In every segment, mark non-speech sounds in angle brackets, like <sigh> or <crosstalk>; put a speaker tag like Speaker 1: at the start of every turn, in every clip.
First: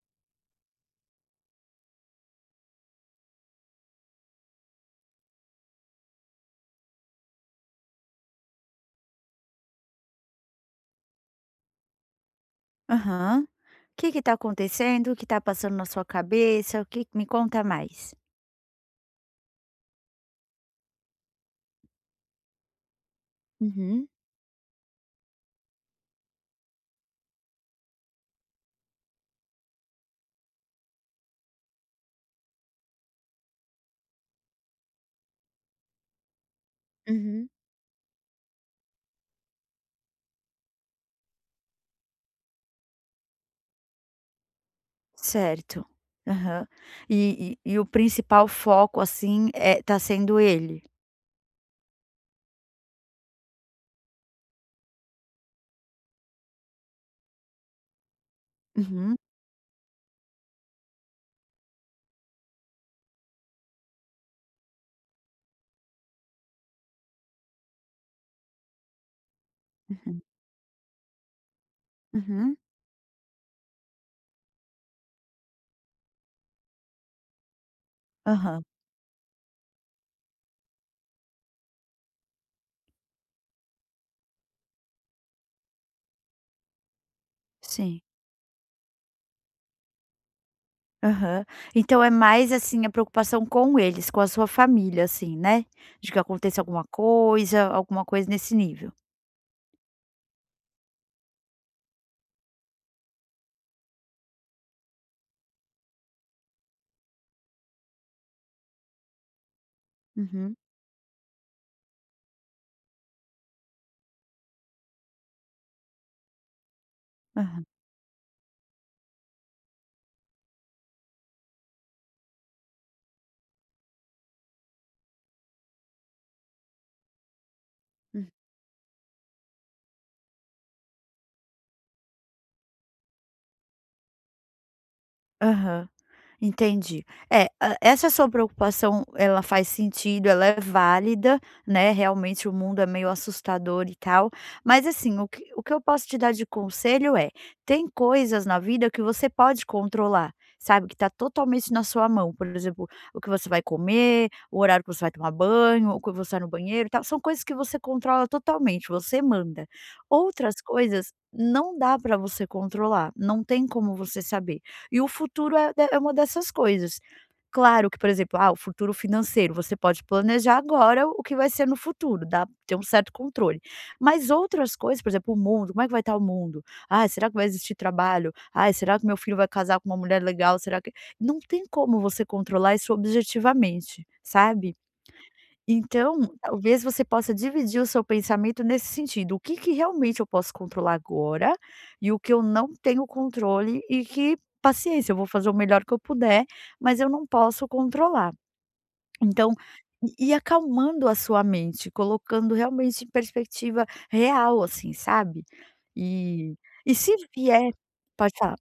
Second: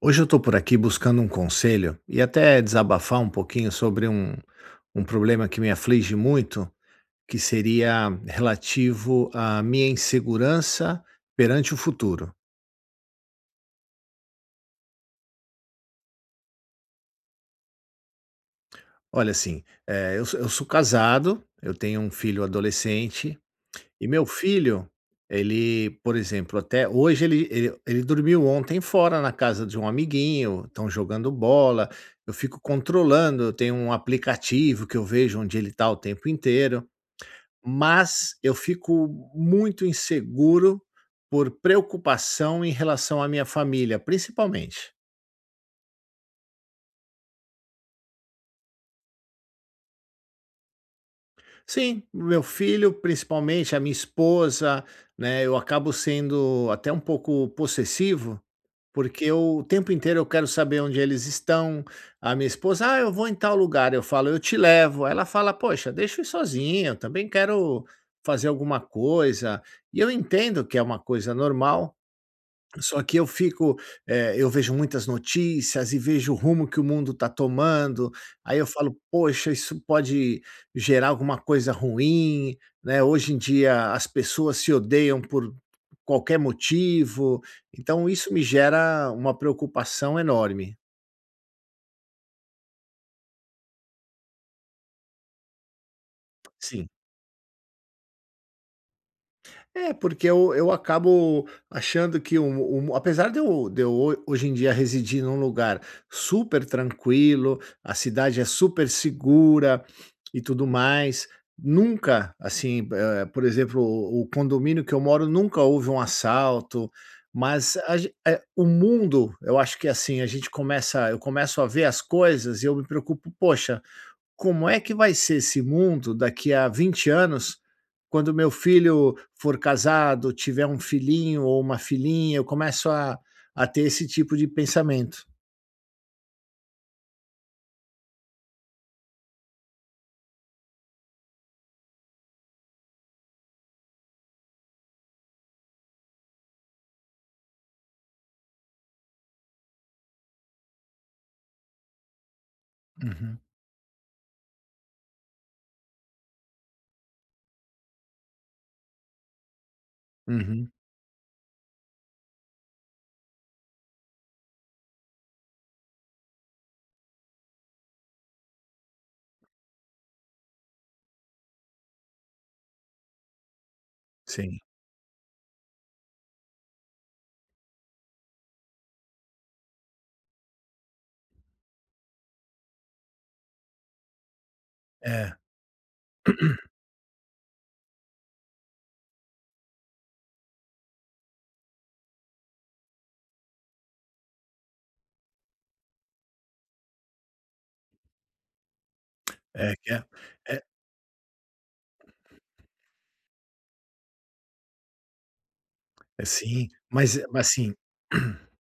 Speaker 1: Hoje eu estou por aqui buscando um conselho e até desabafar um pouquinho sobre um problema que me aflige muito, que seria relativo à minha insegurança perante o futuro.
Speaker 2: Aham. O que que tá acontecendo? O que tá passando na sua cabeça? O que me conta mais.
Speaker 1: Olha, assim, eu sou casado, eu tenho um filho adolescente e
Speaker 2: Uhum,
Speaker 1: meu filho, ele, por exemplo, até hoje ele dormiu ontem fora na casa de um amiguinho, estão jogando bola. Eu fico controlando, eu tenho um aplicativo que eu vejo onde ele está o tempo inteiro.
Speaker 2: uhum.
Speaker 1: Mas eu fico muito inseguro por preocupação em relação à minha família, principalmente.
Speaker 2: Certo. Aham. E o principal foco, assim, é tá sendo ele?
Speaker 1: Sim, meu filho, principalmente, a minha esposa, né, eu acabo sendo até um pouco possessivo,
Speaker 2: Uhum.
Speaker 1: porque eu o tempo inteiro eu quero saber onde eles estão. A minha esposa: "Ah, eu vou em tal lugar", eu falo: "Eu te levo". Ela fala: "Poxa, deixa eu ir sozinha, eu também quero fazer alguma coisa". E eu
Speaker 2: Uhum.
Speaker 1: entendo que é uma coisa normal.
Speaker 2: Uhum.
Speaker 1: Só que eu fico, eu vejo muitas notícias e vejo o rumo que o mundo está tomando. Aí
Speaker 2: Aham.
Speaker 1: eu falo: "Poxa, isso pode gerar alguma coisa ruim", né. Hoje em dia as pessoas se odeiam por qualquer motivo,
Speaker 2: Sim.
Speaker 1: então isso me gera uma preocupação enorme.
Speaker 2: Aham. Então é mais, assim, a preocupação com eles, com a sua família, assim, né? De que aconteça
Speaker 1: Sim.
Speaker 2: alguma coisa nesse nível.
Speaker 1: É, porque eu acabo achando que um um apesar de eu ho hoje em dia residir num lugar super tranquilo, a cidade é super segura e
Speaker 2: Uhum.
Speaker 1: tudo mais, nunca, assim, por exemplo, o condomínio que eu moro nunca houve um assalto,
Speaker 2: Aham.
Speaker 1: mas o mundo, eu acho que, é assim, a gente começa eu começo a ver as coisas e eu me preocupo: "Poxa, como é que vai ser esse mundo daqui a 20 anos,
Speaker 2: Hum.
Speaker 1: quando meu filho for casado, tiver um filhinho ou uma filhinha, eu começo a ter esse tipo de pensamento".
Speaker 2: Aham. Entendi. Essa sua preocupação, ela faz sentido, ela é válida, né, realmente o mundo é meio assustador e tal, mas assim, o que eu posso te dar de conselho é, tem coisas na vida que você pode controlar, sabe, que tá totalmente na sua mão, por exemplo, o que
Speaker 1: Uhum,
Speaker 2: você vai comer, o horário que você vai tomar banho, o que você vai no banheiro e tal, são coisas que você controla totalmente, você manda. Outras
Speaker 1: uhum,
Speaker 2: coisas não dá para você controlar, não tem como você saber. E o futuro é uma dessas coisas. Claro que, por exemplo, o futuro financeiro, você pode planejar agora o que vai ser no futuro, dá ter um certo controle. Mas
Speaker 1: sim.
Speaker 2: outras coisas, por exemplo, o mundo, como é que vai estar o mundo? Será que vai existir trabalho? Será que meu filho vai casar com uma mulher legal? Será que não tem como você controlar isso objetivamente, sabe?
Speaker 1: É,
Speaker 2: Então, talvez você possa dividir o seu pensamento nesse sentido: "O que que realmente eu posso controlar agora e o que eu não tenho controle e que paciência, eu vou fazer o melhor que eu puder, mas eu não posso controlar". Então,
Speaker 1: é que é
Speaker 2: e acalmando a sua mente, colocando realmente em perspectiva real, assim, sabe.
Speaker 1: é,
Speaker 2: E
Speaker 1: sim,
Speaker 2: e se
Speaker 1: mas
Speaker 2: vier pode falar.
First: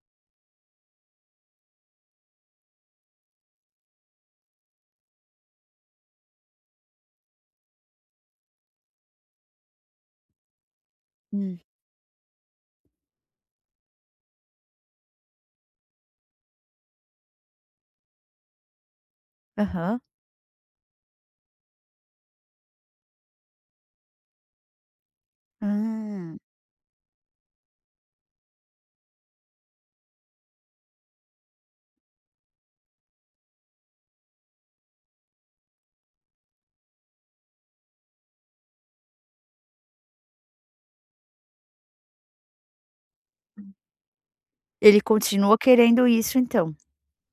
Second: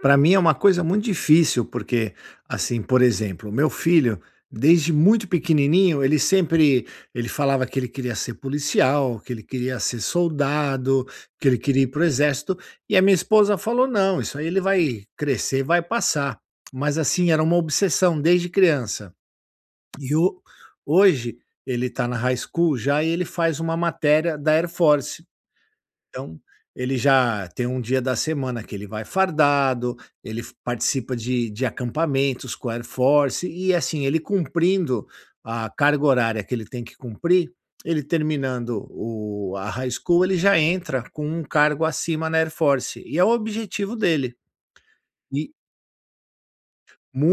Speaker 1: para mim é uma coisa muito difícil, porque, assim, por exemplo, o meu filho, desde muito pequenininho, ele falava que ele queria ser policial, que ele queria ser soldado, que
Speaker 2: Hum.
Speaker 1: ele queria ir para o exército, e a minha esposa falou: não, isso aí ele vai crescer, vai passar. Mas, assim, era uma obsessão desde criança.
Speaker 2: Aham.
Speaker 1: E o- Hoje ele está na high school já e ele faz uma matéria da Air Force.
Speaker 2: Ah,
Speaker 1: Então, ele já tem um dia da semana que ele vai fardado, ele f participa de acampamentos com a Air Force e, assim, ele cumprindo a carga horária que ele tem que cumprir, ele terminando o a high school, ele já entra com um cargo acima na Air Force e é o objetivo dele.
Speaker 2: ele
Speaker 1: E
Speaker 2: continua querendo isso então,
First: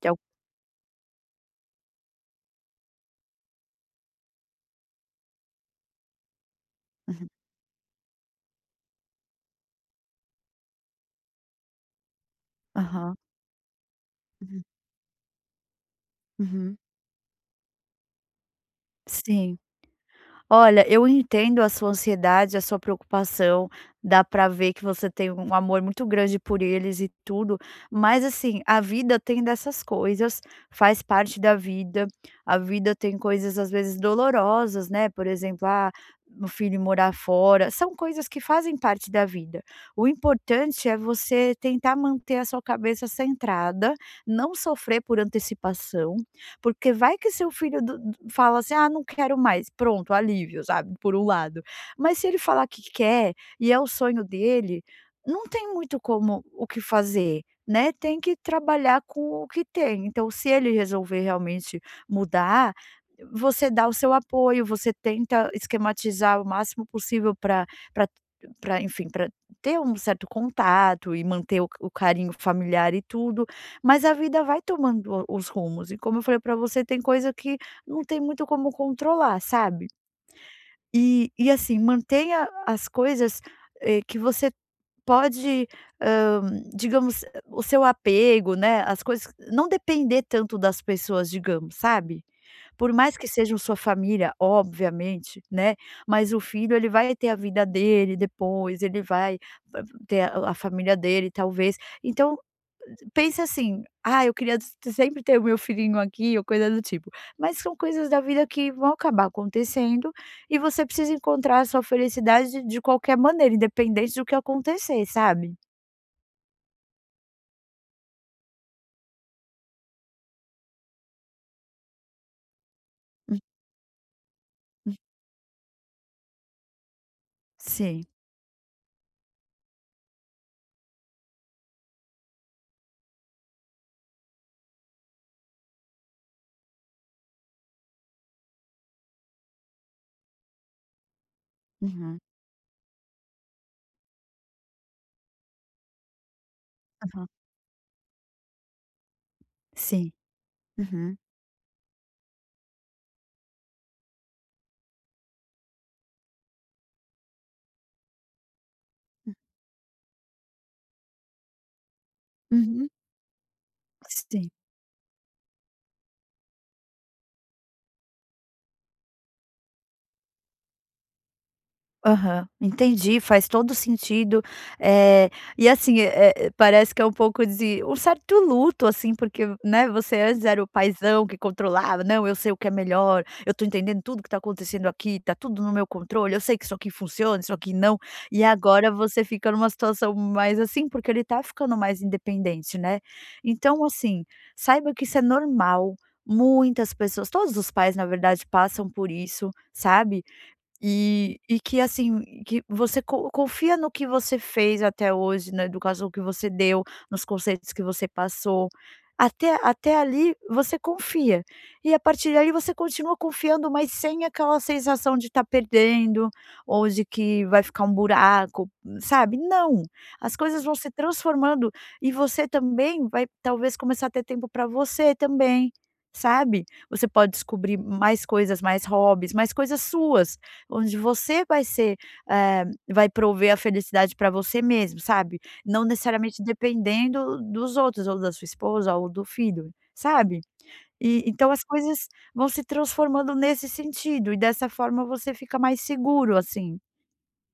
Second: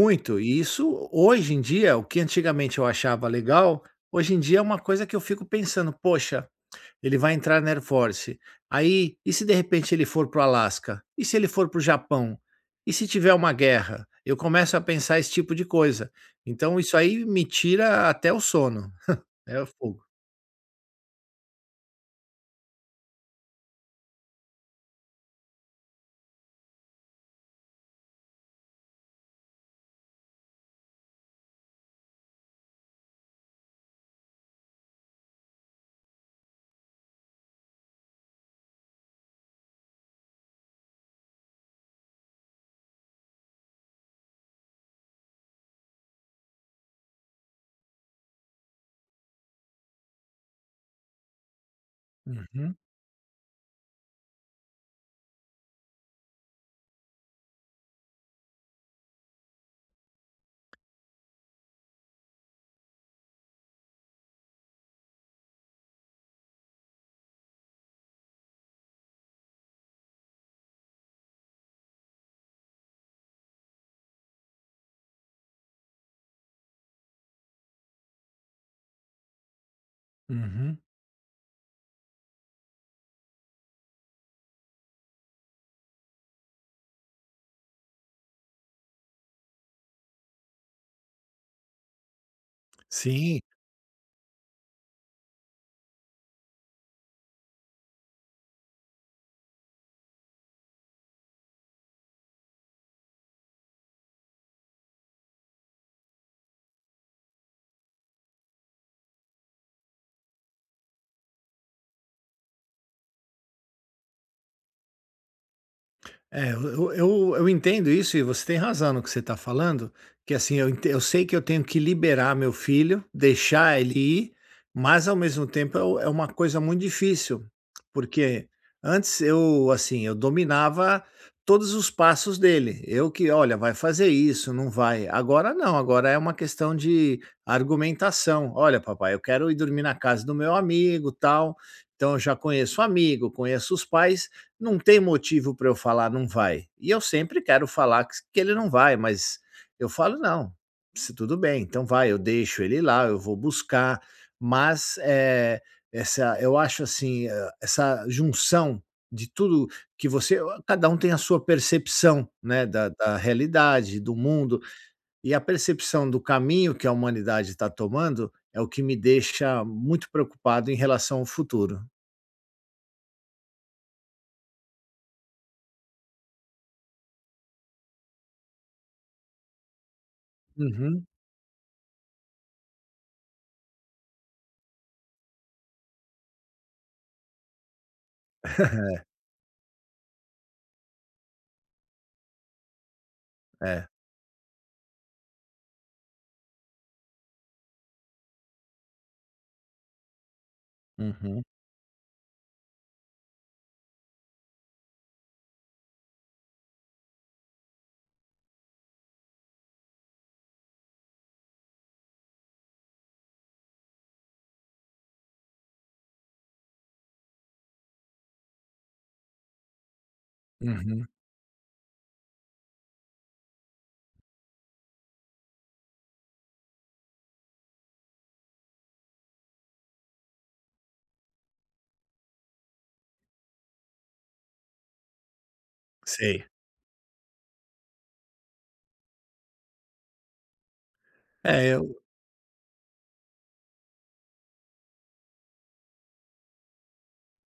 Speaker 2: que é o
Speaker 1: e isso hoje em dia, o que antigamente eu achava legal, hoje em dia é uma coisa que eu fico pensando: "Poxa, ele
Speaker 2: Uhum.
Speaker 1: vai entrar na Air Force. Aí, e se de repente ele for para o Alasca? E se ele for para o Japão? E se
Speaker 2: Aham.
Speaker 1: tiver uma guerra?" Eu
Speaker 2: Uhum.
Speaker 1: começo a pensar esse tipo de coisa.
Speaker 2: Uhum.
Speaker 1: Então isso aí me tira até o sono.
Speaker 2: Sim.
Speaker 1: É o fogo.
Speaker 2: Olha, eu entendo a sua ansiedade, a sua preocupação. Dá pra ver que você tem um amor muito grande por eles e tudo, mas assim, a vida tem dessas coisas, faz parte da vida. A vida tem coisas às vezes dolorosas, né? Por exemplo, o filho morar fora, são coisas que fazem parte da vida. O importante é você tentar manter a sua cabeça centrada, não sofrer por antecipação, porque vai que seu filho fala assim: "Ah, não quero mais", pronto, alívio, sabe, por um lado. Mas se ele falar
Speaker 1: Uhum,
Speaker 2: que quer e é o sonho dele, não tem muito como o que fazer, né, tem que trabalhar com o que tem. Então se ele resolver realmente mudar, você dá o seu apoio, você tenta esquematizar o máximo possível para enfim, para ter um certo contato e manter o carinho familiar e tudo, mas a vida vai tomando os rumos e como eu falei para você, tem coisa que não tem muito como controlar, sabe.
Speaker 1: uhum.
Speaker 2: E assim, mantenha as coisas, que você pode, hã, digamos, o seu apego, né, as coisas não depender tanto das pessoas, digamos, sabe. Por mais que
Speaker 1: Sim.
Speaker 2: sejam sua família, obviamente, né, mas o filho ele vai ter a vida dele depois, ele vai ter a família dele talvez, então pensa assim: "Ah, eu queria s sempre ter o meu filhinho aqui", ou coisa do tipo. Mas são coisas da vida que vão acabar acontecendo, e você precisa encontrar a sua felicidade de qualquer maneira, independente do que acontecer, sabe?
Speaker 1: É, eu entendo isso e você tem razão no que você está falando, que assim, eu sei que eu tenho que liberar meu filho,
Speaker 2: Hum,
Speaker 1: deixar ele ir, mas ao mesmo tempo é u é uma coisa muito difícil,
Speaker 2: sim.
Speaker 1: porque antes eu, assim, eu dominava todos os passos dele, eu que: "Olha, vai fazer isso, não vai". Agora não, agora é uma questão de argumentação: "Olha papai, eu quero ir dormir na casa do meu amigo, tal". Então
Speaker 2: Uhum,
Speaker 1: eu já conheço o amigo, conheço os pais, não tem motivo para eu falar: "Não vai". E eu
Speaker 2: aham.
Speaker 1: sempre quero falar que ele não vai, mas eu
Speaker 2: Sim.
Speaker 1: falo: "Não, se
Speaker 2: Uhum,
Speaker 1: tudo bem, então vai, eu deixo ele lá, eu vou buscar". Mas, essa eu acho assim, essa junção de tudo que você cada um tem a sua percepção, né,
Speaker 2: uhum,
Speaker 1: da realidade, do
Speaker 2: sim.
Speaker 1: mundo, e a percepção do caminho que a humanidade está tomando é o que me deixa muito preocupado em relação ao futuro.
Speaker 2: Aham, entendi, faz todo sentido. Eh, e assim, parece que é um pouco de um certo luto, assim, porque, né, você antes era o
Speaker 1: Uhum.
Speaker 2: paizão que controlava: "Não, eu sei o que é melhor, eu tô entendendo tudo que tá acontecendo aqui, tá tudo no meu controle, eu sei que isso aqui funciona, isso aqui não". E agora
Speaker 1: <laughs>
Speaker 2: você fica numa situação mais assim, porque ele tá ficando mais independente, né. Então,
Speaker 1: É.
Speaker 2: assim, saiba que isso é normal, muitas pessoas todos os pais, na verdade, passam por isso, sabe. E
Speaker 1: Uhum.
Speaker 2: e que, assim, que você co confia no que você fez até hoje, na educação que você deu, nos conceitos que você passou. Até ali você confia. E a partir dali você continua confiando, mas sem aquela sensação de estar perdendo ou de que vai ficar um buraco, sabe? Não, as coisas vão se
Speaker 1: Uhum,
Speaker 2: transformando e você também vai talvez começar a ter tempo para você também, sabe? Você pode descobrir mais coisas, mais hobbies, mais coisas suas. Onde você vai ser, vai prover a felicidade para você mesmo, sabe. Não necessariamente
Speaker 1: sei.
Speaker 2: dependendo dos outros, ou da sua esposa, ou do filho, sabe. E então as
Speaker 1: É, eu
Speaker 2: coisas vão se transformando nesse sentido, e dessa forma você fica mais seguro, assim.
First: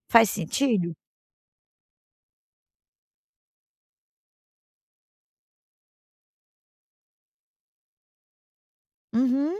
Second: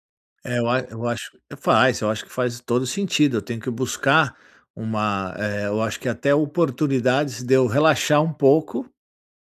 Speaker 2: Faz sentido?
Speaker 1: eu acho, faz, eu acho que faz todo sentido, eu tenho que buscar uma, eu acho que até oportunidades de eu relaxar um pouco,
Speaker 2: Uhum,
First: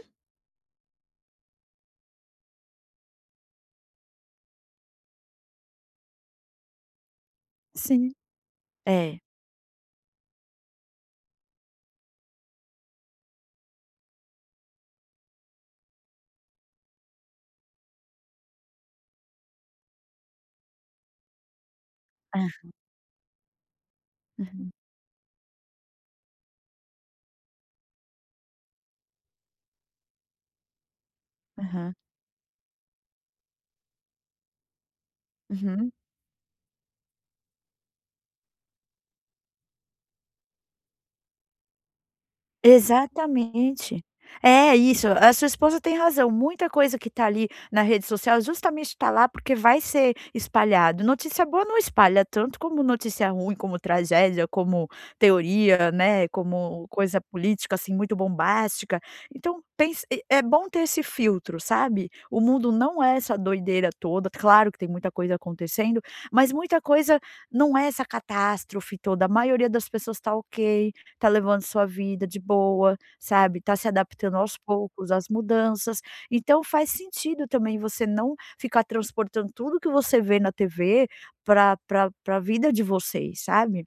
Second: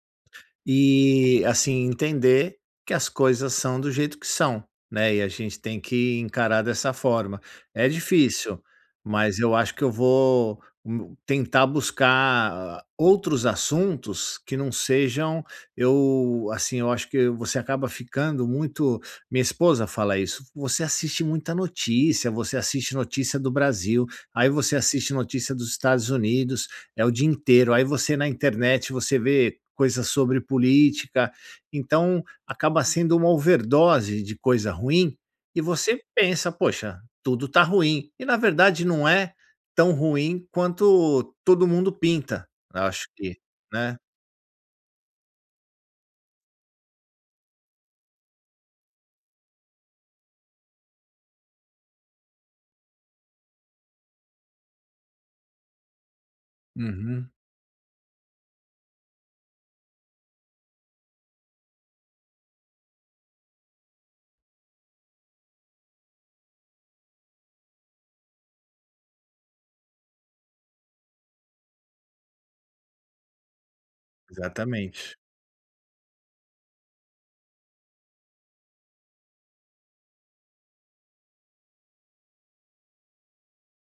Speaker 1: e, assim, entender que as coisas são do jeito que são, né, e a gente tem que encarar dessa forma. É
Speaker 2: sim.
Speaker 1: difícil,
Speaker 2: É.
Speaker 1: mas eu acho que eu vou m tentar buscar, ah, outros assuntos que não sejam, eu assim, eu acho que você acaba ficando muito, minha esposa fala isso: "Você assiste muita notícia,
Speaker 2: Hã.
Speaker 1: você assiste notícia do Brasil, aí
Speaker 2: Uhum.
Speaker 1: você assiste notícia dos Estados Unidos, é o dia inteiro. Aí você na internet, você vê coisas sobre política,
Speaker 2: Aham.
Speaker 1: então acaba sendo uma overdose de coisa ruim, e
Speaker 2: Uhum.
Speaker 1: você pensa: 'Poxa, tudo tá ruim'". E na verdade não é tão ruim quanto todo mundo pinta. Eu acho que, né?
Speaker 2: Exatamente. É isso, a sua esposa tem razão, muita coisa que tá ali na rede social justamente tá lá porque vai ser espalhado. Notícia boa não espalha tanto como notícia ruim, como tragédia, como teoria, né, como coisa
Speaker 1: Uhum,
Speaker 2: política, assim, muito bombástica. Então pense, e é bom ter esse filtro, sabe. O mundo não é essa doideira toda, claro que tem muita coisa acontecendo, mas muita coisa não é essa catástrofe toda, a maioria das pessoas tá ok, tá levando sua vida de boa, sabe, tá se adaptando aos poucos
Speaker 1: exatamente.
Speaker 2: às mudanças. Então faz sentido também você não ficar transportando tudo que você vê na TV pra para a vida de vocês, sabe.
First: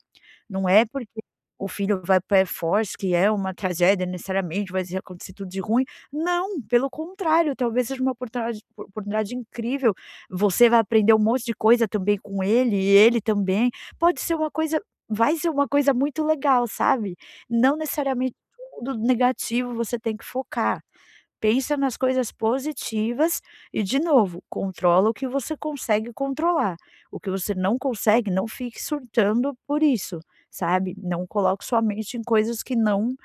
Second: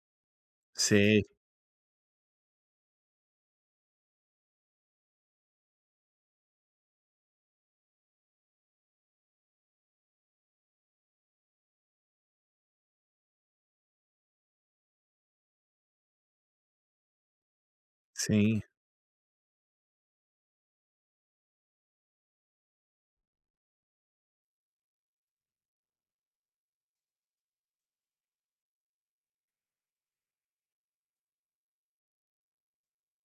Speaker 2: Não é porque
Speaker 1: Sei,
Speaker 2: o filho vai para o Air Force que é uma tragédia necessariamente, vai acontecer tudo de ruim. Não, pelo contrário, talvez seja uma oportunidade incrível. Você vai aprender um monte de coisa também com ele, e ele também. Pode ser uma coisa Vai ser uma coisa muito legal, sabe. Não necessariamente
Speaker 1: sim.
Speaker 2: tudo negativo você tem que focar. Pensa nas coisas positivas e, de novo, controla o que você consegue controlar. O que você não consegue, não fique surtando por isso, sabe? Não coloque sua mente em coisas que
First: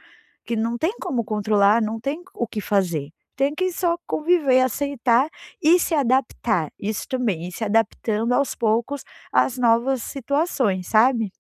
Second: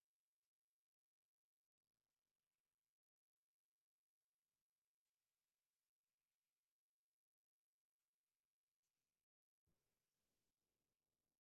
Speaker 2: que não tem como controlar, não tem o que fazer. Tem que só conviver, aceitar e se adaptar. Isso também, ir se adaptando aos poucos às novas situações, sabe?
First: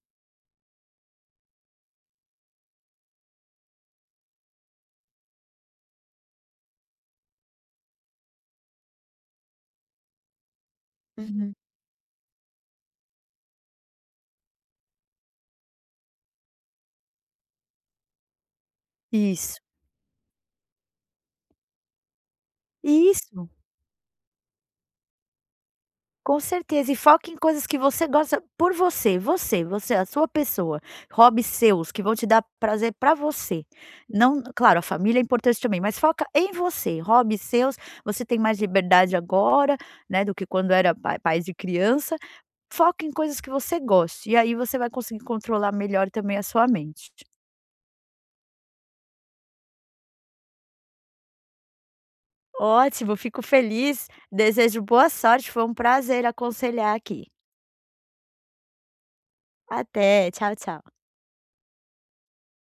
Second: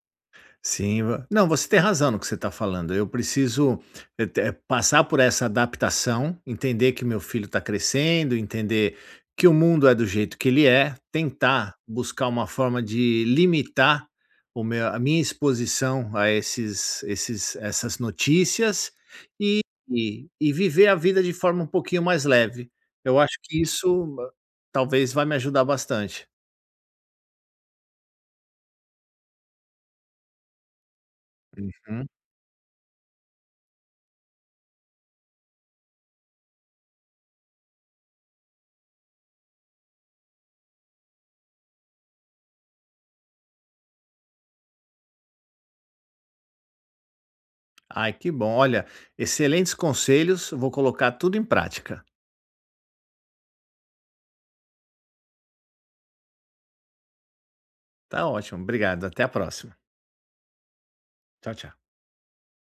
Speaker 1: Sim, va não, você tem razão no que você está falando. Eu preciso, passar por essa adaptação, entender que meu filho está crescendo, entender que o mundo é do jeito que ele é,
Speaker 2: Uhum.
Speaker 1: tentar buscar uma forma de limitar o meu a minha exposição a esses essas notícias
Speaker 2: Isso.
Speaker 1: e e e viver a vida de forma um pouquinho mais leve. Eu acho
Speaker 2: Isso.
Speaker 1: que isso, ah, talvez, vai me ajudar bastante.
Speaker 2: Com certeza, e foque em coisas que você gosta por você, você, você, a sua pessoa, hobbies seus que
Speaker 1: Hum.
Speaker 2: vão te dar prazer pra você. Não, claro, a família é importante também, mas foca em você, hobbies seus, você tem mais liberdade agora, né, do que quando era pai de criança. Foca em coisas que você goste e aí você vai conseguir controlar melhor também a sua mente.
Speaker 1: Ai, que bom. Olha, excelentes conselhos. Vou colocar tudo em prática.
Speaker 2: Ótimo, fico feliz, desejo boa sorte, foi um prazer aconselhar aqui.
Speaker 1: Tá ótimo. Obrigado. Até a próxima.
Speaker 2: Até, tchau, tchau.
Speaker 1: Tchau, tchau.